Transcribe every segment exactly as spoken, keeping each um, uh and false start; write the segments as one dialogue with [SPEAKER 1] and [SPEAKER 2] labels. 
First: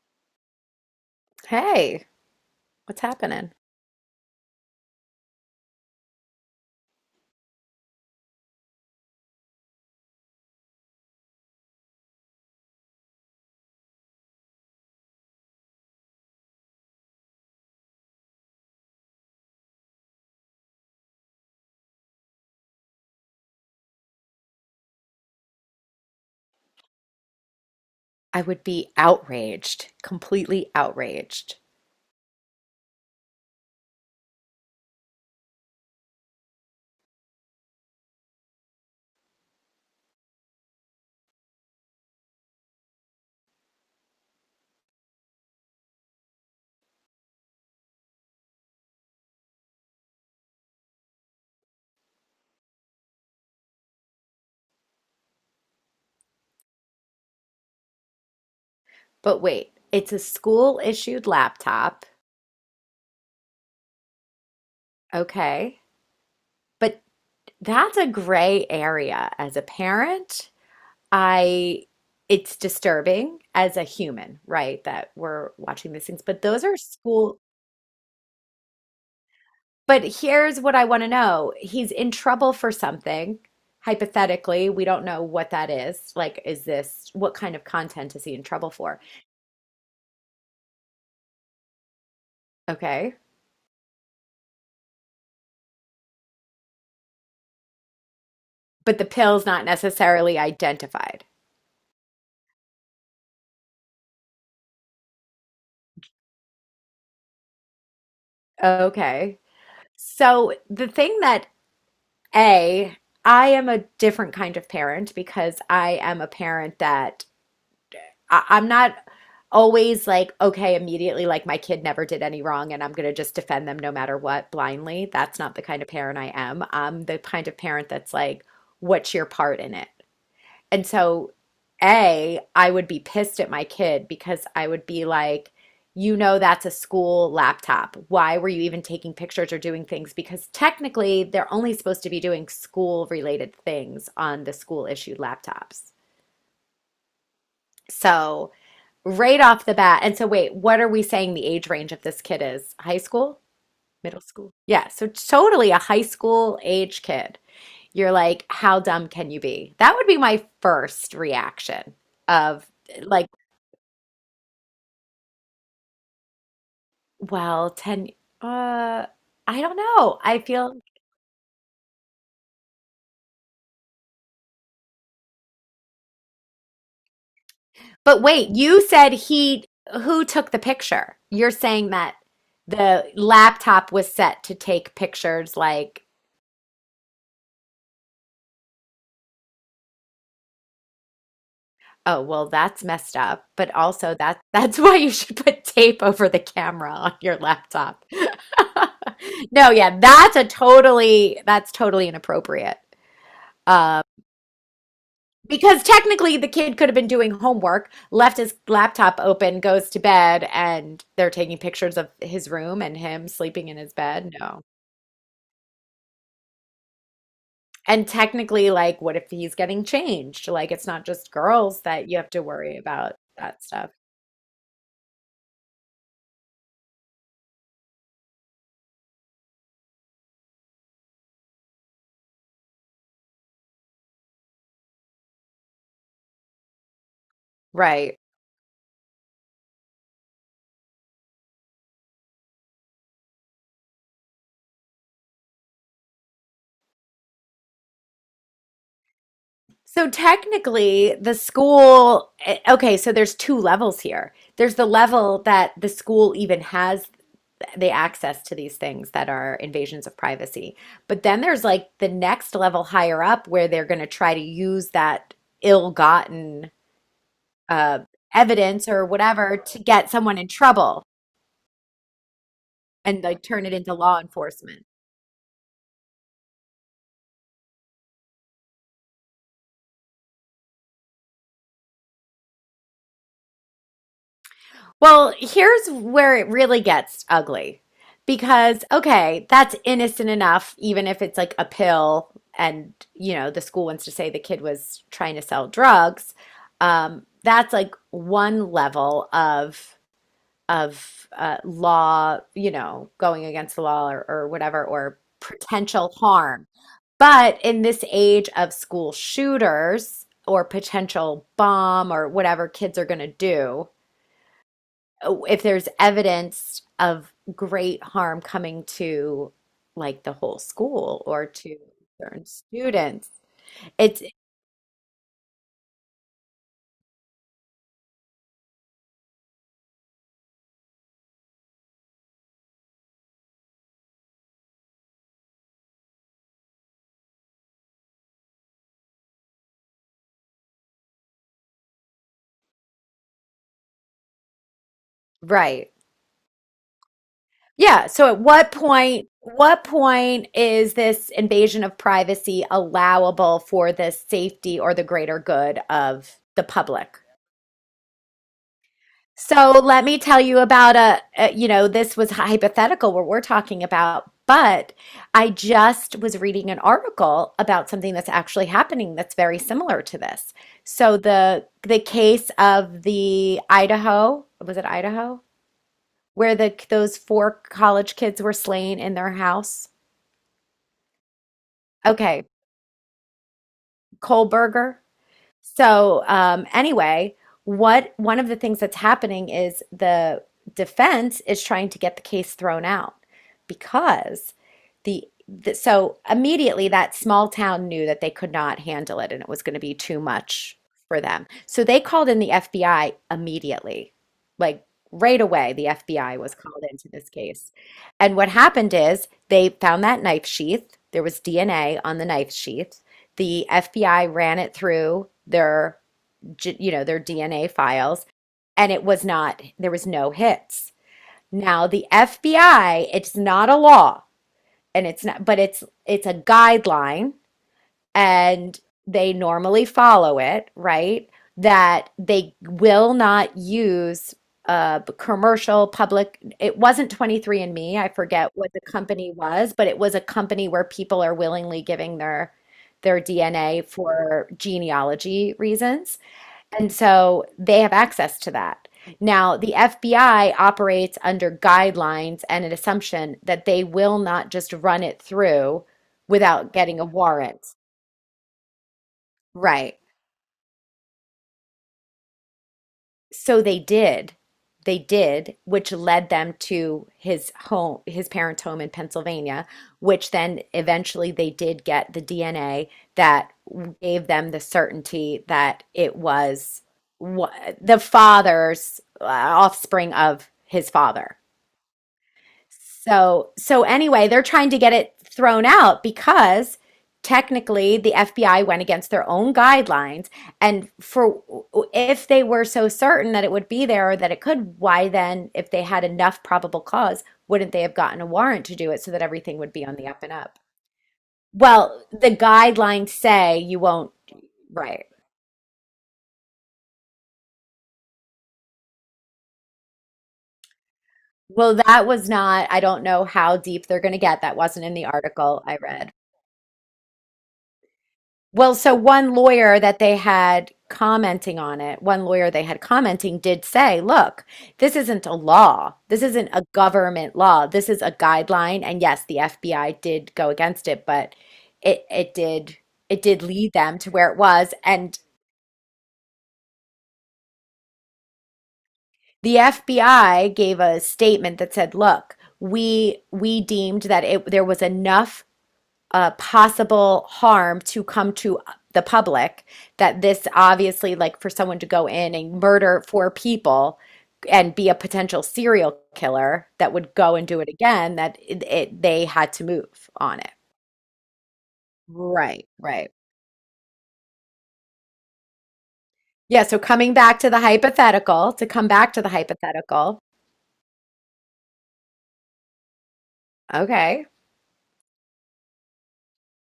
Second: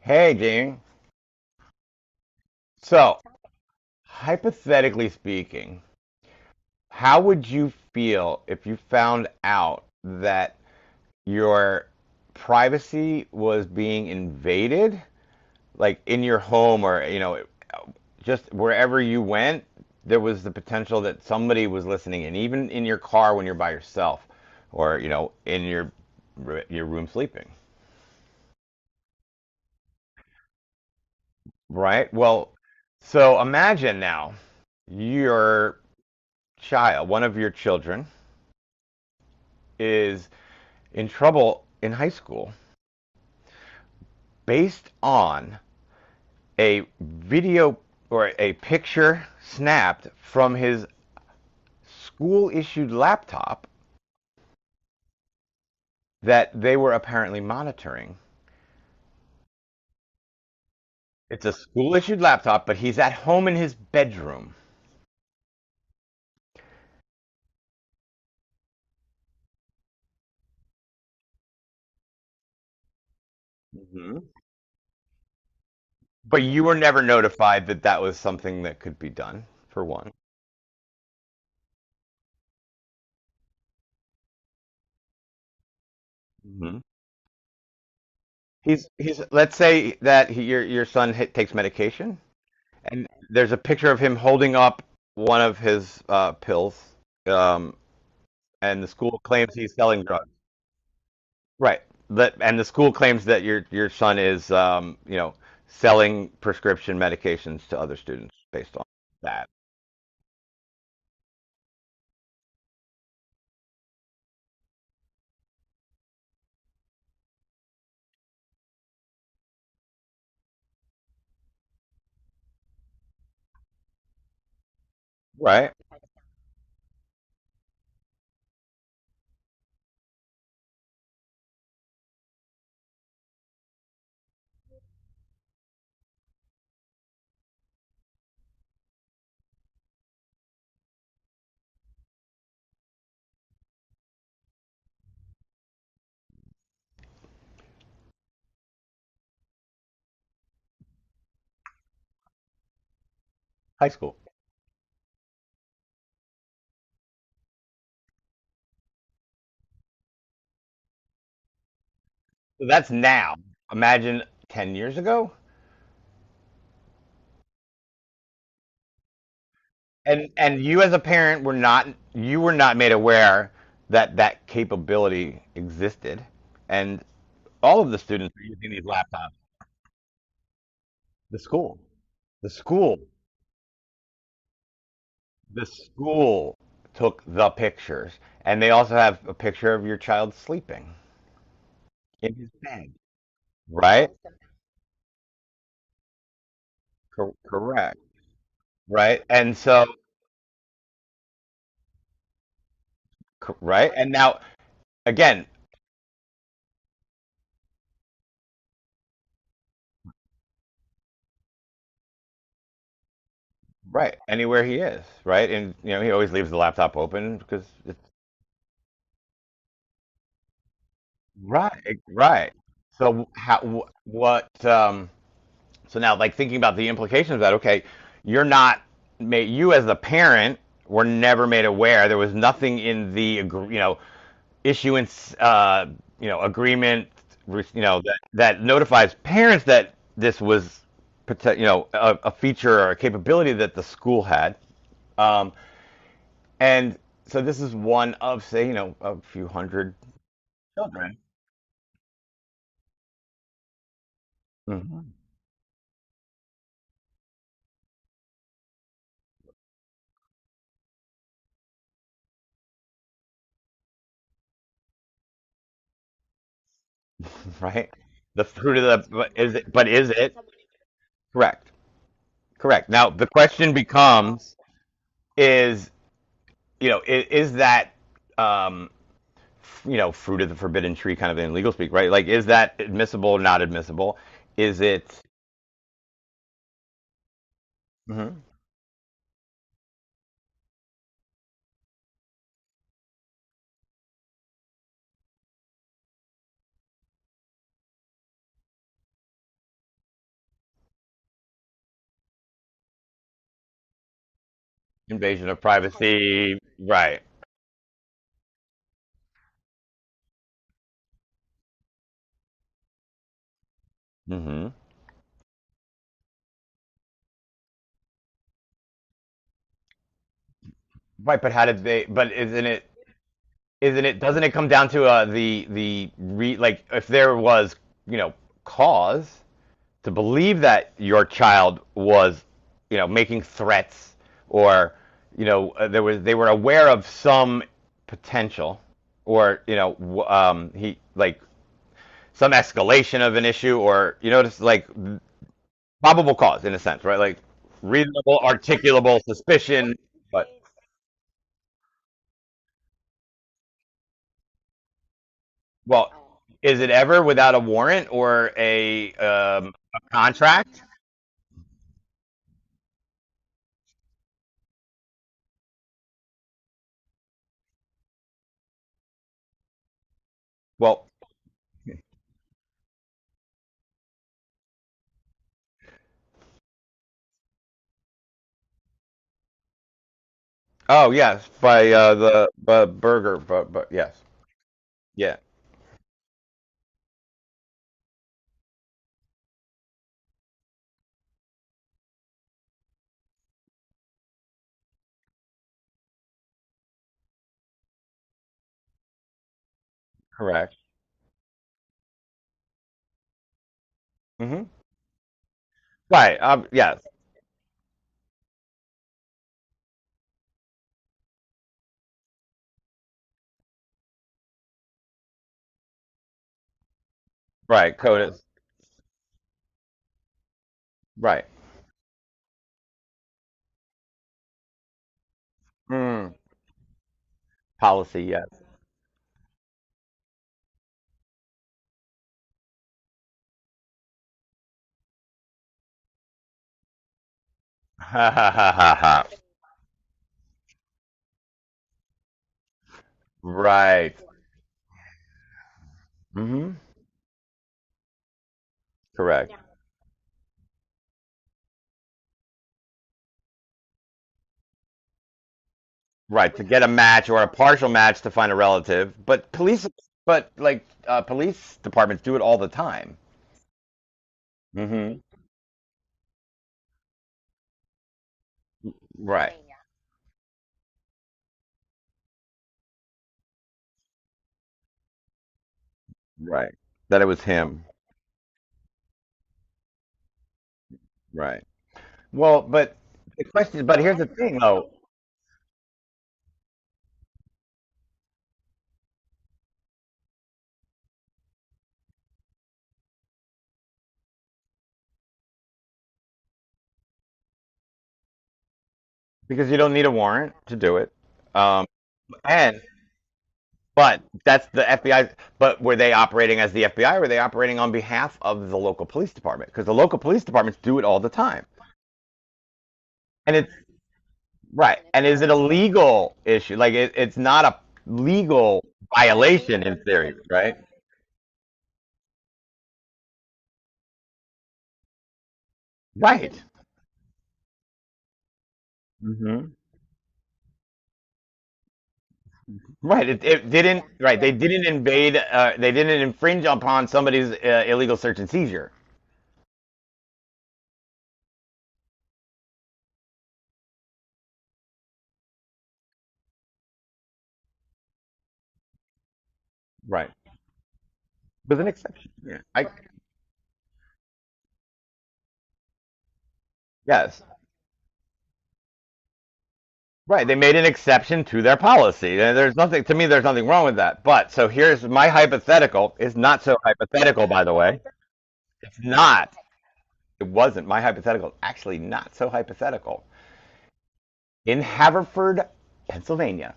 [SPEAKER 1] Hey, Dean.
[SPEAKER 2] Hey, what's
[SPEAKER 1] So,
[SPEAKER 2] happening?
[SPEAKER 1] Hypothetically speaking, how would you feel if you found out that your privacy was being invaded, like in your home or, you know, just wherever you went, there was the potential that somebody was listening, and even in your car when you're by yourself or, you know, in your your room sleeping,
[SPEAKER 2] I would be outraged, completely outraged.
[SPEAKER 1] right? Well, so imagine now your child, one of your children, is in trouble in high school based on a video or a picture snapped from his school issued laptop that they were apparently monitoring.
[SPEAKER 2] But wait, it's a school issued
[SPEAKER 1] It's a school
[SPEAKER 2] laptop.
[SPEAKER 1] issued laptop, but he's at home in his bedroom.
[SPEAKER 2] Okay. But that's a gray area as a parent. I It's disturbing as a
[SPEAKER 1] Mm-hmm.
[SPEAKER 2] human, right, that we're watching these things.
[SPEAKER 1] But
[SPEAKER 2] But
[SPEAKER 1] you
[SPEAKER 2] those
[SPEAKER 1] were
[SPEAKER 2] are
[SPEAKER 1] never
[SPEAKER 2] school.
[SPEAKER 1] notified that that was something that could be done, for
[SPEAKER 2] But
[SPEAKER 1] one.
[SPEAKER 2] here's what I want to know. He's in trouble for something. Hypothetically, we don't know what that is. Like, is
[SPEAKER 1] Mm-hmm.
[SPEAKER 2] this what kind of content is he in trouble
[SPEAKER 1] He's
[SPEAKER 2] for?
[SPEAKER 1] he's Let's say that he, your your son hit, takes medication. And
[SPEAKER 2] Okay.
[SPEAKER 1] there's a picture of him holding up one of his uh, pills, um, and the
[SPEAKER 2] But the
[SPEAKER 1] school
[SPEAKER 2] pill's
[SPEAKER 1] claims
[SPEAKER 2] not
[SPEAKER 1] he's selling drugs.
[SPEAKER 2] necessarily identified.
[SPEAKER 1] Right. That and the school claims that your your son is, um, you know, selling prescription medications to other students based on
[SPEAKER 2] Okay.
[SPEAKER 1] that.
[SPEAKER 2] So the thing that A, I am a different kind of parent because I am a parent that I, I'm not always like, okay, immediately, like my kid never did any wrong and I'm going to just defend them no matter what blindly. That's not the
[SPEAKER 1] Right.
[SPEAKER 2] kind of parent I am. I'm the kind of parent that's like, what's your part in it? And so, A, I would be pissed at my kid because I would be like, you know, that's a school laptop. Why were you even taking pictures or doing things? Because technically, they're only supposed to be doing school related things on the school issued laptops. So, right off the bat, and so wait, what are we saying the age range of this kid is? High school?
[SPEAKER 1] High school.
[SPEAKER 2] Middle school? Yeah, so totally a high school age kid. You're like, how dumb can you be? That would be my first reaction of
[SPEAKER 1] So that's
[SPEAKER 2] like,
[SPEAKER 1] now. Imagine ten years ago.
[SPEAKER 2] well, ten, uh, I don't know.
[SPEAKER 1] And
[SPEAKER 2] I
[SPEAKER 1] and
[SPEAKER 2] feel,
[SPEAKER 1] you as a parent were not you were not made aware that that capability existed, and all of the
[SPEAKER 2] but
[SPEAKER 1] students are
[SPEAKER 2] wait,
[SPEAKER 1] using these
[SPEAKER 2] you said
[SPEAKER 1] laptops.
[SPEAKER 2] he, who took the picture?
[SPEAKER 1] The
[SPEAKER 2] You're
[SPEAKER 1] school.
[SPEAKER 2] saying that
[SPEAKER 1] The school,
[SPEAKER 2] the laptop was set to take pictures
[SPEAKER 1] the
[SPEAKER 2] like,
[SPEAKER 1] school took the pictures, and they also have a picture of your child sleeping
[SPEAKER 2] oh,
[SPEAKER 1] in
[SPEAKER 2] well,
[SPEAKER 1] his
[SPEAKER 2] that's
[SPEAKER 1] bed,
[SPEAKER 2] messed up, but
[SPEAKER 1] right?
[SPEAKER 2] also that that's why you should put tape over the camera on
[SPEAKER 1] Cor-
[SPEAKER 2] your
[SPEAKER 1] correct,
[SPEAKER 2] laptop.
[SPEAKER 1] right? And
[SPEAKER 2] No,
[SPEAKER 1] so,
[SPEAKER 2] yeah, that's a totally, that's totally inappropriate.
[SPEAKER 1] co- right,
[SPEAKER 2] Um,
[SPEAKER 1] and now again,
[SPEAKER 2] because technically the kid could have been doing homework, left his laptop open, goes to bed, and they're taking pictures of his room and him sleeping in his
[SPEAKER 1] right,
[SPEAKER 2] bed. No.
[SPEAKER 1] anywhere he is, right, and you know he always leaves the laptop open because it's
[SPEAKER 2] And technically, like, what if he's getting changed? Like, it's not just girls
[SPEAKER 1] right,
[SPEAKER 2] that you have to
[SPEAKER 1] right.
[SPEAKER 2] worry about
[SPEAKER 1] So how,
[SPEAKER 2] that stuff.
[SPEAKER 1] wh- what, um. So now, like thinking about the implications of that, okay, you're not made. You as the parent were never made aware. There was nothing in the, you know, issuance, uh, you know, agreement, you know, that,
[SPEAKER 2] Right.
[SPEAKER 1] that notifies parents that this was pote- you know, a, a feature or a capability that the school had. Um, and so this is one of, say, you know, a few hundred.
[SPEAKER 2] So technically, the school, eh, okay, so there's two levels here. There's the
[SPEAKER 1] Mhm.
[SPEAKER 2] level that the school even has the access to these things that are invasions of privacy. But then there's like the next level higher up where they're going to try to use that ill-gotten
[SPEAKER 1] Right?
[SPEAKER 2] uh,
[SPEAKER 1] The fruit of
[SPEAKER 2] evidence or
[SPEAKER 1] the, is
[SPEAKER 2] whatever
[SPEAKER 1] it,
[SPEAKER 2] to
[SPEAKER 1] but is
[SPEAKER 2] get
[SPEAKER 1] it
[SPEAKER 2] someone in trouble
[SPEAKER 1] correct? Correct. Now
[SPEAKER 2] and
[SPEAKER 1] the
[SPEAKER 2] like turn it
[SPEAKER 1] question
[SPEAKER 2] into law
[SPEAKER 1] becomes,
[SPEAKER 2] enforcement.
[SPEAKER 1] is, you know, is, is that, um, you know, fruit of the forbidden tree kind of in legal speak, right? Like, is that admissible or not admissible? Is it
[SPEAKER 2] Well, here's where it really gets ugly
[SPEAKER 1] Mhm.
[SPEAKER 2] because, okay, that's innocent enough, even if it's like a pill and, you know, the school wants to say the kid was trying to sell drugs. Um, that's like one level of of uh, law, you know, going against the law or, or whatever, or
[SPEAKER 1] invasion of
[SPEAKER 2] potential
[SPEAKER 1] privacy?
[SPEAKER 2] harm.
[SPEAKER 1] Right.
[SPEAKER 2] But in this age of school shooters or potential bomb or whatever kids are going to do,
[SPEAKER 1] Hmm.
[SPEAKER 2] if there's evidence of great harm coming to like the whole school
[SPEAKER 1] Right,
[SPEAKER 2] or
[SPEAKER 1] but how
[SPEAKER 2] to
[SPEAKER 1] did they? But
[SPEAKER 2] certain
[SPEAKER 1] isn't it?
[SPEAKER 2] students.
[SPEAKER 1] Isn't it?
[SPEAKER 2] It's
[SPEAKER 1] Doesn't it come down to, uh, the the re like if there was, you know, cause to believe that your child was, you know, making threats or, you know, uh, there was they were aware of some potential or, you know, um, he like some escalation of an issue or, you know, just like
[SPEAKER 2] Right.
[SPEAKER 1] probable cause in a sense, right? Like
[SPEAKER 2] Yeah. So
[SPEAKER 1] reasonable,
[SPEAKER 2] at what
[SPEAKER 1] articulable
[SPEAKER 2] point, what
[SPEAKER 1] suspicion, but
[SPEAKER 2] point is this invasion of privacy allowable for the safety or the greater good
[SPEAKER 1] well,
[SPEAKER 2] of the
[SPEAKER 1] is it
[SPEAKER 2] public?
[SPEAKER 1] ever without a warrant or a,
[SPEAKER 2] So
[SPEAKER 1] um, a
[SPEAKER 2] let me tell you
[SPEAKER 1] contract?
[SPEAKER 2] about a, a, you know, this was hypothetical what we're talking about, but I just was reading an article about something that's actually happening that's very similar to this.
[SPEAKER 1] Well,
[SPEAKER 2] So the the case of the Idaho, was it Idaho? Where the those four college kids were slain in their house.
[SPEAKER 1] oh yes, by, uh,
[SPEAKER 2] Okay,
[SPEAKER 1] the, uh, Burger, but, but yes,
[SPEAKER 2] Kohlberger.
[SPEAKER 1] yeah,
[SPEAKER 2] So um, anyway, what one of the things that's happening is the defense is trying to get the case thrown out because the, the so immediately that small town knew that they could not handle it and it was going to be too
[SPEAKER 1] correct.
[SPEAKER 2] much for them. So they called in the F B I immediately.
[SPEAKER 1] Hmm.
[SPEAKER 2] Like right away, the
[SPEAKER 1] Right.
[SPEAKER 2] F B I was
[SPEAKER 1] Um,
[SPEAKER 2] called
[SPEAKER 1] yes.
[SPEAKER 2] into this case. And what happened is they found that knife sheath. There was D N A on the knife sheath. The F B I ran it through their, you know, their D N A
[SPEAKER 1] Right. Code
[SPEAKER 2] files,
[SPEAKER 1] is
[SPEAKER 2] and it was not, there was no hits.
[SPEAKER 1] right.
[SPEAKER 2] Now, the F B I, it's not a law, and it's not, but it's it's
[SPEAKER 1] Mm.
[SPEAKER 2] a guideline
[SPEAKER 1] Policy. Yes.
[SPEAKER 2] and they normally follow it, right? That they will not use uh commercial public it wasn't twenty-three and Me. I
[SPEAKER 1] Ha ha
[SPEAKER 2] forget
[SPEAKER 1] ha
[SPEAKER 2] what the
[SPEAKER 1] ha ha.
[SPEAKER 2] company was, but it was a company where people are willingly giving their their D N A
[SPEAKER 1] Right.
[SPEAKER 2] for genealogy reasons.
[SPEAKER 1] Hmm.
[SPEAKER 2] And so they have access to that.
[SPEAKER 1] Correct.
[SPEAKER 2] Now, the F B I operates under guidelines and an assumption that they will not just run it through
[SPEAKER 1] Right. To
[SPEAKER 2] without
[SPEAKER 1] get a
[SPEAKER 2] getting a
[SPEAKER 1] match or a
[SPEAKER 2] warrant.
[SPEAKER 1] partial match to find a relative, but police,
[SPEAKER 2] Right.
[SPEAKER 1] but like, uh, police departments do it all the time.
[SPEAKER 2] So they did. They
[SPEAKER 1] Hmm.
[SPEAKER 2] did, which led them to his home, his parents' home in
[SPEAKER 1] Right.
[SPEAKER 2] Pennsylvania, which then eventually they did get the D N A that gave them the certainty that it
[SPEAKER 1] Right.
[SPEAKER 2] was
[SPEAKER 1] That it was
[SPEAKER 2] wha-
[SPEAKER 1] him.
[SPEAKER 2] the father's uh, offspring of his father.
[SPEAKER 1] Right. Well, but the
[SPEAKER 2] So, so
[SPEAKER 1] question, but here's the
[SPEAKER 2] anyway, they're
[SPEAKER 1] thing
[SPEAKER 2] trying to
[SPEAKER 1] though,
[SPEAKER 2] get it thrown out because technically the F B I went against their own guidelines. And for if they were so certain that it would be there or that it could, why then, if they had enough probable cause, wouldn't they have gotten a warrant to do it so that everything
[SPEAKER 1] because
[SPEAKER 2] would
[SPEAKER 1] you
[SPEAKER 2] be
[SPEAKER 1] don't
[SPEAKER 2] on
[SPEAKER 1] need
[SPEAKER 2] the
[SPEAKER 1] a
[SPEAKER 2] up and
[SPEAKER 1] warrant
[SPEAKER 2] up?
[SPEAKER 1] to do it. Um,
[SPEAKER 2] Well, the guidelines say you won't,
[SPEAKER 1] But that's the
[SPEAKER 2] right.
[SPEAKER 1] F B I. But were they operating as the F B I? Or were they operating on behalf of the local police department? Because the local police departments do it all the time.
[SPEAKER 2] Well, that was not, I don't know
[SPEAKER 1] And
[SPEAKER 2] how
[SPEAKER 1] it's
[SPEAKER 2] deep they're going to get. That wasn't in
[SPEAKER 1] right.
[SPEAKER 2] the
[SPEAKER 1] And is it a
[SPEAKER 2] article I read.
[SPEAKER 1] legal issue? Like it, it's not a
[SPEAKER 2] Well,
[SPEAKER 1] legal
[SPEAKER 2] so one lawyer
[SPEAKER 1] violation
[SPEAKER 2] that
[SPEAKER 1] in
[SPEAKER 2] they
[SPEAKER 1] theory,
[SPEAKER 2] had
[SPEAKER 1] right?
[SPEAKER 2] commenting on it, one lawyer they had commenting did say, look, this isn't a law. This isn't
[SPEAKER 1] Right.
[SPEAKER 2] a government law. This is a guideline. And yes, the
[SPEAKER 1] Hmm.
[SPEAKER 2] F B I did go against it, but it it did it
[SPEAKER 1] Right. It,
[SPEAKER 2] did
[SPEAKER 1] it
[SPEAKER 2] lead them
[SPEAKER 1] didn't.
[SPEAKER 2] to where it
[SPEAKER 1] Right. They
[SPEAKER 2] was.
[SPEAKER 1] didn't
[SPEAKER 2] And
[SPEAKER 1] invade. Uh, they didn't infringe upon somebody's, uh, illegal search and seizure.
[SPEAKER 2] the F B I gave a statement that said, look, we we deemed that it there was enough uh, possible harm to come to the public that
[SPEAKER 1] Right.
[SPEAKER 2] this obviously like for
[SPEAKER 1] It was
[SPEAKER 2] someone
[SPEAKER 1] an
[SPEAKER 2] to go
[SPEAKER 1] exception.
[SPEAKER 2] in and
[SPEAKER 1] I
[SPEAKER 2] murder four people and be a potential serial killer that would go
[SPEAKER 1] yes.
[SPEAKER 2] and do it again that it, it they had to move on
[SPEAKER 1] Right,
[SPEAKER 2] it
[SPEAKER 1] they made an exception to their policy. And
[SPEAKER 2] right
[SPEAKER 1] there's nothing
[SPEAKER 2] right
[SPEAKER 1] to me. There's nothing wrong with that. But so here's my hypothetical. Is not
[SPEAKER 2] yeah.
[SPEAKER 1] so
[SPEAKER 2] So coming back
[SPEAKER 1] hypothetical,
[SPEAKER 2] to the
[SPEAKER 1] by the way.
[SPEAKER 2] hypothetical to come
[SPEAKER 1] It's
[SPEAKER 2] back to the
[SPEAKER 1] not.
[SPEAKER 2] hypothetical.
[SPEAKER 1] It wasn't. My hypothetical is actually not so hypothetical.
[SPEAKER 2] Okay.
[SPEAKER 1] In Haverford, Pennsylvania,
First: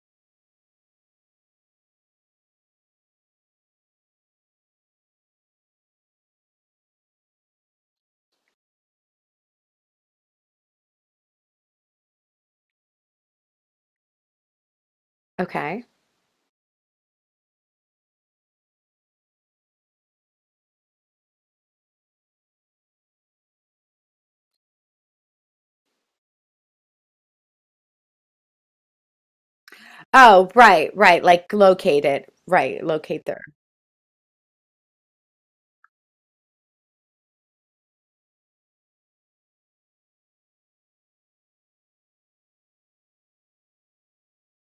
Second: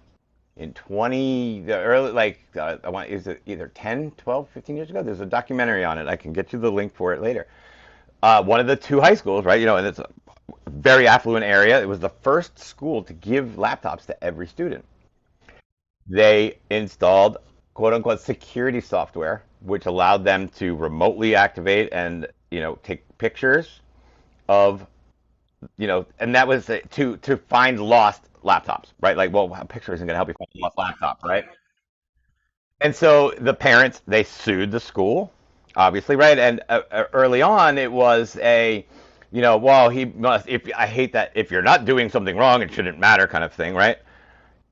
[SPEAKER 1] in twenty the early like, uh, I want is it either ten, twelve, fifteen years ago? There's a documentary on it. I can get you the link for it later. Uh, one of the two high schools, right? You know, and it's a very affluent area. It was the first school to give laptops to every student.
[SPEAKER 2] Okay,
[SPEAKER 1] They installed quote unquote security software, which allowed them to remotely activate and, you know, take pictures of, you know, and that was, uh, to to find lost laptops, right? Like, well, a picture isn't going to help you find
[SPEAKER 2] oh
[SPEAKER 1] a lost
[SPEAKER 2] right
[SPEAKER 1] laptop,
[SPEAKER 2] right
[SPEAKER 1] right?
[SPEAKER 2] like locate it right
[SPEAKER 1] And
[SPEAKER 2] locate
[SPEAKER 1] so
[SPEAKER 2] there.
[SPEAKER 1] the parents they sued the school, obviously, right? And uh, uh, early on, it was a, you know, well, he must. If I hate that, if you're not doing something wrong, it shouldn't matter, kind of thing, right?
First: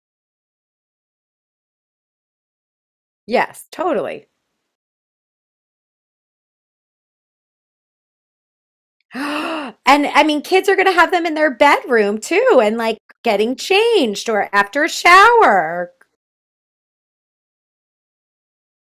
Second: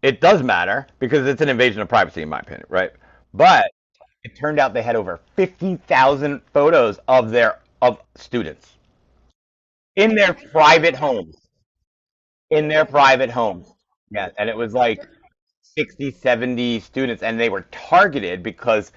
[SPEAKER 1] It does matter because it's an invasion of privacy, in my opinion, right?
[SPEAKER 2] Yes,
[SPEAKER 1] But
[SPEAKER 2] totally.
[SPEAKER 1] it turned out they had over fifty thousand photos of their of students
[SPEAKER 2] And
[SPEAKER 1] in
[SPEAKER 2] I
[SPEAKER 1] their
[SPEAKER 2] mean, kids are going to
[SPEAKER 1] private
[SPEAKER 2] have them in
[SPEAKER 1] homes,
[SPEAKER 2] their bedroom too,
[SPEAKER 1] in
[SPEAKER 2] and
[SPEAKER 1] their
[SPEAKER 2] like
[SPEAKER 1] private
[SPEAKER 2] getting
[SPEAKER 1] homes. Yeah,
[SPEAKER 2] changed
[SPEAKER 1] and
[SPEAKER 2] or
[SPEAKER 1] it was
[SPEAKER 2] after a
[SPEAKER 1] like
[SPEAKER 2] shower.
[SPEAKER 1] sixty, seventy students and they were targeted because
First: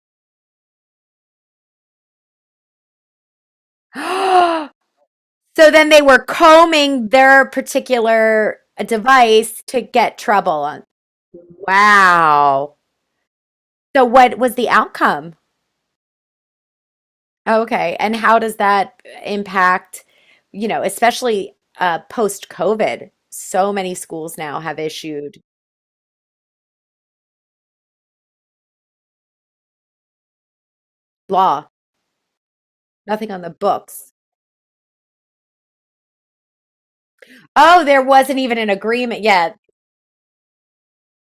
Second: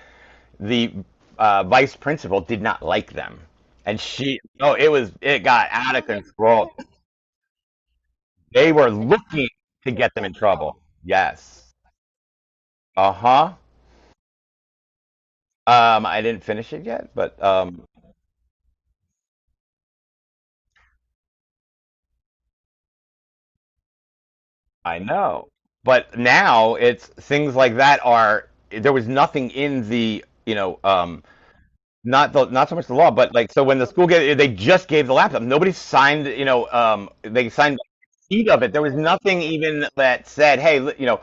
[SPEAKER 1] the, uh, vice principal did not like them. And
[SPEAKER 2] So
[SPEAKER 1] she oh, it was it got
[SPEAKER 2] then
[SPEAKER 1] out
[SPEAKER 2] they
[SPEAKER 1] of
[SPEAKER 2] were
[SPEAKER 1] control.
[SPEAKER 2] combing their particular
[SPEAKER 1] They
[SPEAKER 2] uh,
[SPEAKER 1] were looking
[SPEAKER 2] device to
[SPEAKER 1] to get
[SPEAKER 2] get
[SPEAKER 1] them in
[SPEAKER 2] trouble
[SPEAKER 1] trouble.
[SPEAKER 2] on.
[SPEAKER 1] Yes.
[SPEAKER 2] Wow.
[SPEAKER 1] Uh-huh.
[SPEAKER 2] So what was the outcome?
[SPEAKER 1] Um, I didn't finish it yet, but um
[SPEAKER 2] Okay. And how does that impact, you know, especially uh, post COVID? So many schools now have
[SPEAKER 1] I
[SPEAKER 2] issued
[SPEAKER 1] know. But now it's things like that are there was nothing in the, you know, um,
[SPEAKER 2] law,
[SPEAKER 1] not the not so much the law
[SPEAKER 2] nothing
[SPEAKER 1] but
[SPEAKER 2] on the
[SPEAKER 1] like so when the school
[SPEAKER 2] books.
[SPEAKER 1] gave they just gave the laptop nobody signed, you know, um, they signed the
[SPEAKER 2] Oh, there wasn't
[SPEAKER 1] receipt
[SPEAKER 2] even
[SPEAKER 1] of
[SPEAKER 2] an
[SPEAKER 1] it there was
[SPEAKER 2] agreement.
[SPEAKER 1] nothing
[SPEAKER 2] Yeah,
[SPEAKER 1] even that said hey li- you know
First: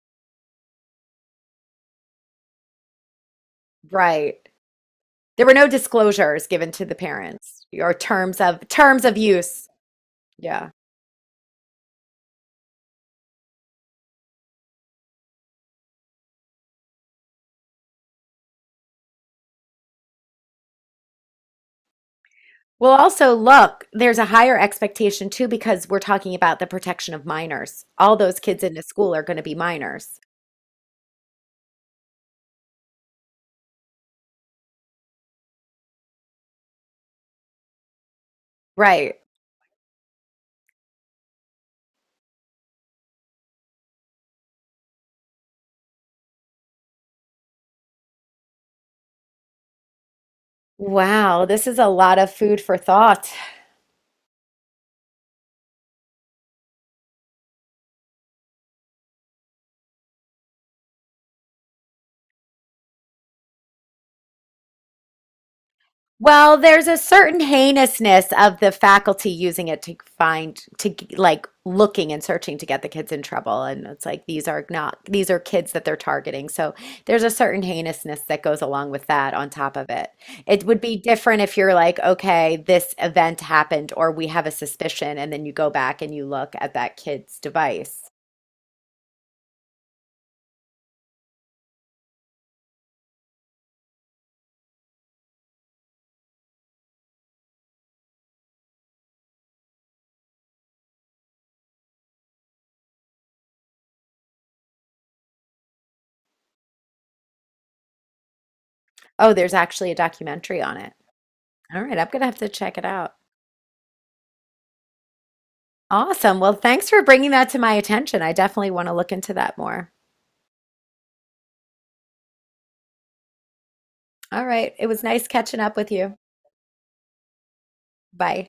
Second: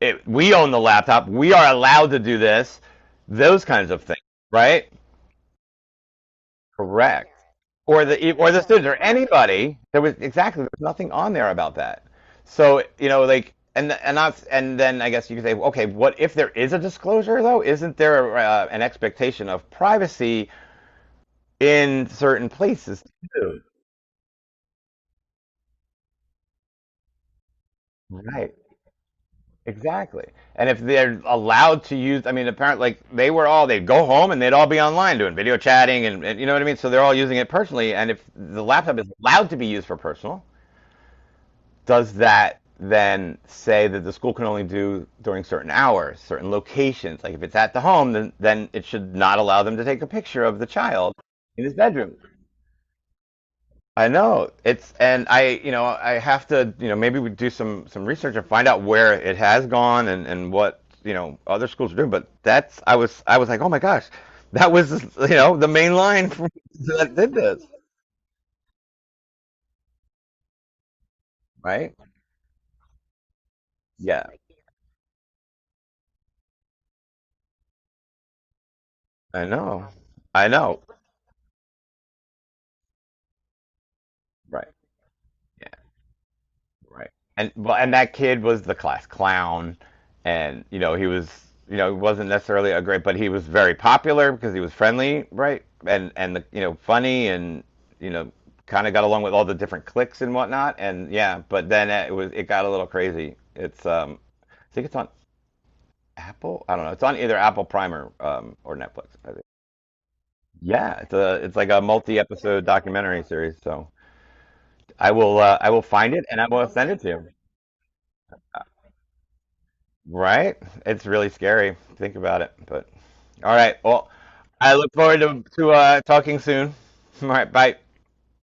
[SPEAKER 1] it, we own the laptop we are allowed to do this those kinds of things
[SPEAKER 2] right.
[SPEAKER 1] right.
[SPEAKER 2] There were no disclosures given to the
[SPEAKER 1] Correct.
[SPEAKER 2] parents or
[SPEAKER 1] Or the e,
[SPEAKER 2] terms
[SPEAKER 1] or the
[SPEAKER 2] of
[SPEAKER 1] students or
[SPEAKER 2] terms of use.
[SPEAKER 1] anybody. There was exactly there
[SPEAKER 2] Yeah.
[SPEAKER 1] was nothing on there about that. So you know, like, and and that's and then I guess you could say, okay, what if there is a disclosure though? Isn't there, uh, an expectation of privacy in certain
[SPEAKER 2] Well,
[SPEAKER 1] places?
[SPEAKER 2] also look, there's a higher expectation too because we're talking about the protection of minors. All those
[SPEAKER 1] Right.
[SPEAKER 2] kids in the school are going to be minors.
[SPEAKER 1] Exactly. And if they're allowed to use, I mean, apparently, like they were all, they'd go home and they'd all be online doing video chatting and, and, you know what I mean? So they're all using it personally. And if the laptop is
[SPEAKER 2] Right.
[SPEAKER 1] allowed to be used for personal, does that then say that the school can only do during certain hours, certain locations? Like if it's at the home, then, then it should not allow them to take a picture of the child
[SPEAKER 2] Wow,
[SPEAKER 1] in
[SPEAKER 2] this
[SPEAKER 1] his
[SPEAKER 2] is a
[SPEAKER 1] bedroom.
[SPEAKER 2] lot of food for thought.
[SPEAKER 1] I know it's, and I, you know, I have to, you know, maybe we do some some research and find out where it has gone and and what you know other schools are doing. But that's, I was, I was like, oh my gosh, that was, you know, the main line from,
[SPEAKER 2] Well, there's a
[SPEAKER 1] that did
[SPEAKER 2] certain
[SPEAKER 1] this,
[SPEAKER 2] heinousness of the faculty using it to find, to like
[SPEAKER 1] right?
[SPEAKER 2] looking and searching to get the kids in trouble. And it's like
[SPEAKER 1] Yeah,
[SPEAKER 2] these are not, these are kids that they're targeting. So there's a certain heinousness that goes along with that
[SPEAKER 1] I
[SPEAKER 2] on top
[SPEAKER 1] know,
[SPEAKER 2] of it.
[SPEAKER 1] I
[SPEAKER 2] It would
[SPEAKER 1] know,
[SPEAKER 2] be different if you're like, okay, this event happened or we have a
[SPEAKER 1] right? Yeah.
[SPEAKER 2] suspicion. And then you go back and you look at that
[SPEAKER 1] Right.
[SPEAKER 2] kid's
[SPEAKER 1] And well, and
[SPEAKER 2] device.
[SPEAKER 1] that kid was the class clown, and you know he was, you know, he wasn't necessarily a great, but he was very popular because he was friendly, right? And and the you know funny and you know kind of got along with all the different cliques and whatnot. And yeah, but then it was it got a little crazy. It's um, I think it's on Apple. I don't know. It's on either Apple Prime or um or Netflix. I
[SPEAKER 2] Oh,
[SPEAKER 1] think.
[SPEAKER 2] there's actually a documentary on it.
[SPEAKER 1] Yeah, it's a it's like a
[SPEAKER 2] All right, I'm gonna have to
[SPEAKER 1] multi-episode
[SPEAKER 2] check it out.
[SPEAKER 1] documentary series. So I will, uh, I will find it and
[SPEAKER 2] Awesome.
[SPEAKER 1] I
[SPEAKER 2] Well,
[SPEAKER 1] will
[SPEAKER 2] thanks
[SPEAKER 1] send it
[SPEAKER 2] for
[SPEAKER 1] to you.
[SPEAKER 2] bringing that to my attention. I definitely want to look into that more.
[SPEAKER 1] Right? It's really scary. Think about it. But all right. Well,
[SPEAKER 2] All
[SPEAKER 1] I
[SPEAKER 2] right. It
[SPEAKER 1] look
[SPEAKER 2] was
[SPEAKER 1] forward
[SPEAKER 2] nice
[SPEAKER 1] to
[SPEAKER 2] catching
[SPEAKER 1] to
[SPEAKER 2] up with
[SPEAKER 1] uh,
[SPEAKER 2] you.
[SPEAKER 1] talking soon. All right. Bye.
[SPEAKER 2] Bye.